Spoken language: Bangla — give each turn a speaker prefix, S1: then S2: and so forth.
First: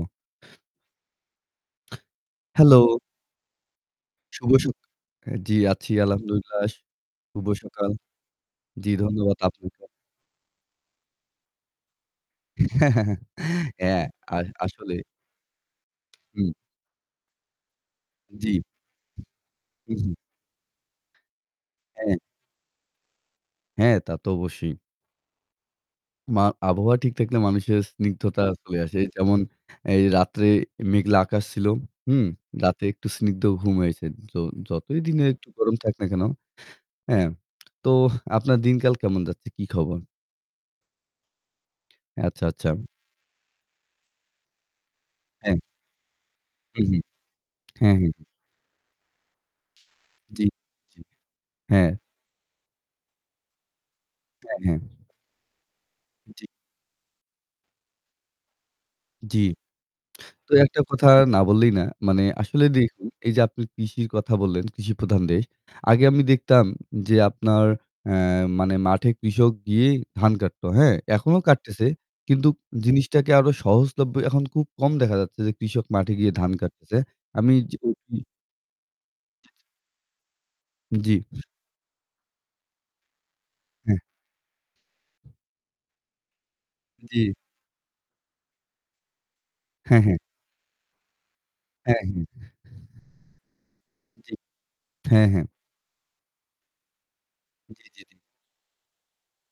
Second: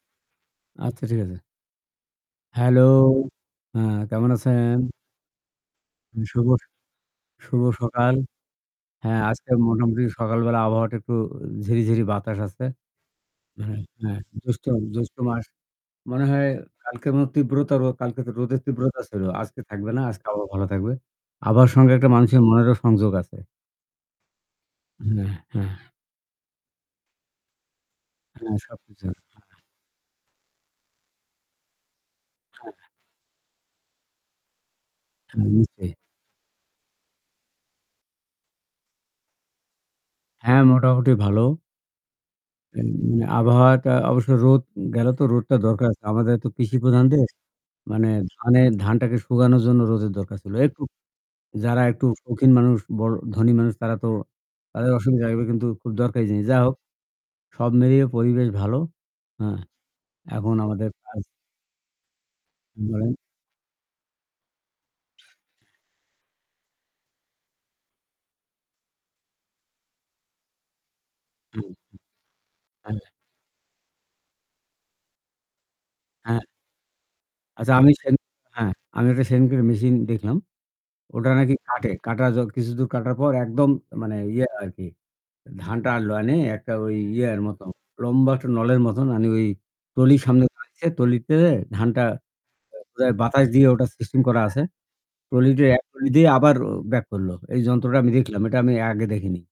S1: আচ্ছা, ঠিক আছে।
S2: হেলো।
S1: হ্যালো আ কেমন
S2: শুভ সক
S1: আছেন?
S2: অ্যা জি আছি
S1: শুভ, শু
S2: আলহামদুলিল্লাহ। শুভ
S1: শুভ
S2: সকাল।
S1: সকাল।
S2: জি
S1: হ্যাঁ
S2: ধন্যবাদ
S1: আজকে
S2: আপনাকেও।
S1: মোটামুটি সকালবেলা আবহাওয়াটা একটু ঝিরিঝিরি বাতাস আসছে। হ্যাঁ,
S2: অ্যা
S1: হ্যাঁ
S2: আস
S1: জ্যৈষ্ঠ
S2: আসলে।
S1: জ্যৈষ্ঠ মাস। মনে হয়
S2: হুম।
S1: কালকে তীব্রতা কালকে তো
S2: জি।
S1: রোদের তীব্রতা ছিল। আজকে থাকবে
S2: হু,
S1: না।
S2: হু।
S1: আজকে আবহাওয়া ভালো থাকবে। আবহাওয়ার সঙ্গে একটা
S2: হ্যাঁ।
S1: মানুষের মনেরও সংযোগ আছে।
S2: হ্যাঁ, তা তো অবশ্যই।
S1: হ্যাঁ, হ্যাঁ।
S2: মা আবহাওয়া ঠিক থাকলে মানুষের স্নিগ্ধতা
S1: হ্যাঁ
S2: চলে আসে।
S1: সবকিছু। হ্যাঁ।
S2: যেমন এই রাত্রে মেঘলা আকাশ ছিল। হুম,
S1: হ্যাঁ।
S2: রাতে একটু স্নিগ্ধ ঘুম হয়েছে। যো যতই দিনের একটু
S1: হ্যাঁ
S2: গরম
S1: নিশ্চয়ই।
S2: থাক না কেন? হ্যাঁ। তো আপনার দিনকাল কেমন যাচ্ছে? কি খবর?
S1: হ্যাঁ, মোটামুটি ভালো।
S2: আচ্ছা, আচ্ছা।
S1: অ্যা আবহাওয়াটা অবশ্য রোদ গেলো তো রোদটা
S2: হ্যাঁ।
S1: দরকার আছে, আমাদের তো কৃষি
S2: হু, হু।
S1: প্রধান দেশ।
S2: হ্যাঁ,
S1: মানে
S2: হ্যাঁ।
S1: ধানে ধানটাকে শুকানোর জন্য রোদের দরকার
S2: জি,
S1: ছিল। একটু
S2: জি।
S1: যারা
S2: হ্যাঁ।
S1: একটু শৌখিন মানুষ বড় ধনী মানুষ তারা তো
S2: হ্যাঁ, হ্যাঁ।
S1: তাদের অসুবিধা লাগবে কিন্তু খুব দরকারি জিনিস।
S2: জি।
S1: যাই হোক সব মিলিয়ে পরিবেশ ভালো।
S2: জি।
S1: হ্যাঁ,
S2: তো
S1: এখন
S2: একটা
S1: আমাদের
S2: কথা
S1: কাজ
S2: না বললেই না। মানে আসলে দেখুন,
S1: বলেন।
S2: এই যে আপনি কৃষির কথা বললেন, কৃষি প্রধান দেশ। আগে আমি দেখতাম যে আপনার অ্যা মানে মাঠে কৃষক গিয়ে ধান কাটতো। হ্যাঁ, এখনও
S1: হুম।
S2: কাটতেছে। কিন্তু
S1: হ্যাঁ।
S2: জিনিসটাকে আরো সহজলভ্য এখন খুব কম দেখা যাচ্ছে যে কৃষক মাঠে গিয়ে
S1: হ্যাঁ।
S2: ধান কাটতেছে। আমি
S1: আচ্ছা আমি সেন
S2: [unintelligible]
S1: হ্যাঁ আমি একটা
S2: জি,
S1: সেইদিনকে
S2: জি।
S1: মেশিন দেখলাম।
S2: জি।
S1: ওটা নাকি কাটে। কাটা য কিছুদূর কাটার পর একদম
S2: হ্যাঁ।
S1: মানে ইয়ে আরকি ধানটা আলো আনে একটা ওই
S2: জি।
S1: ইয়ের মত লম্বা একটা নলের মত মানে ওই
S2: হ্যাঁ, হ্যাঁ।
S1: ট্রলির সামনে দাঁড়িয়েছে। ট্রলিতে ধানটা
S2: হ্যাঁ, হ্যাঁ।
S1: বোধহয় বাতাস দিয়ে ওটা সিস্টেম
S2: জি।
S1: করা আছে।
S2: হ্যাঁ, হ্যাঁ।
S1: ট্রলি দিয়ে এক ট্রলি দিয়ে আবার ব্যাক করল। এই
S2: জি,
S1: যন্ত্রটা
S2: জি,
S1: আমি
S2: জি।
S1: দেখলাম। এটা আমি আগে দেখিনি।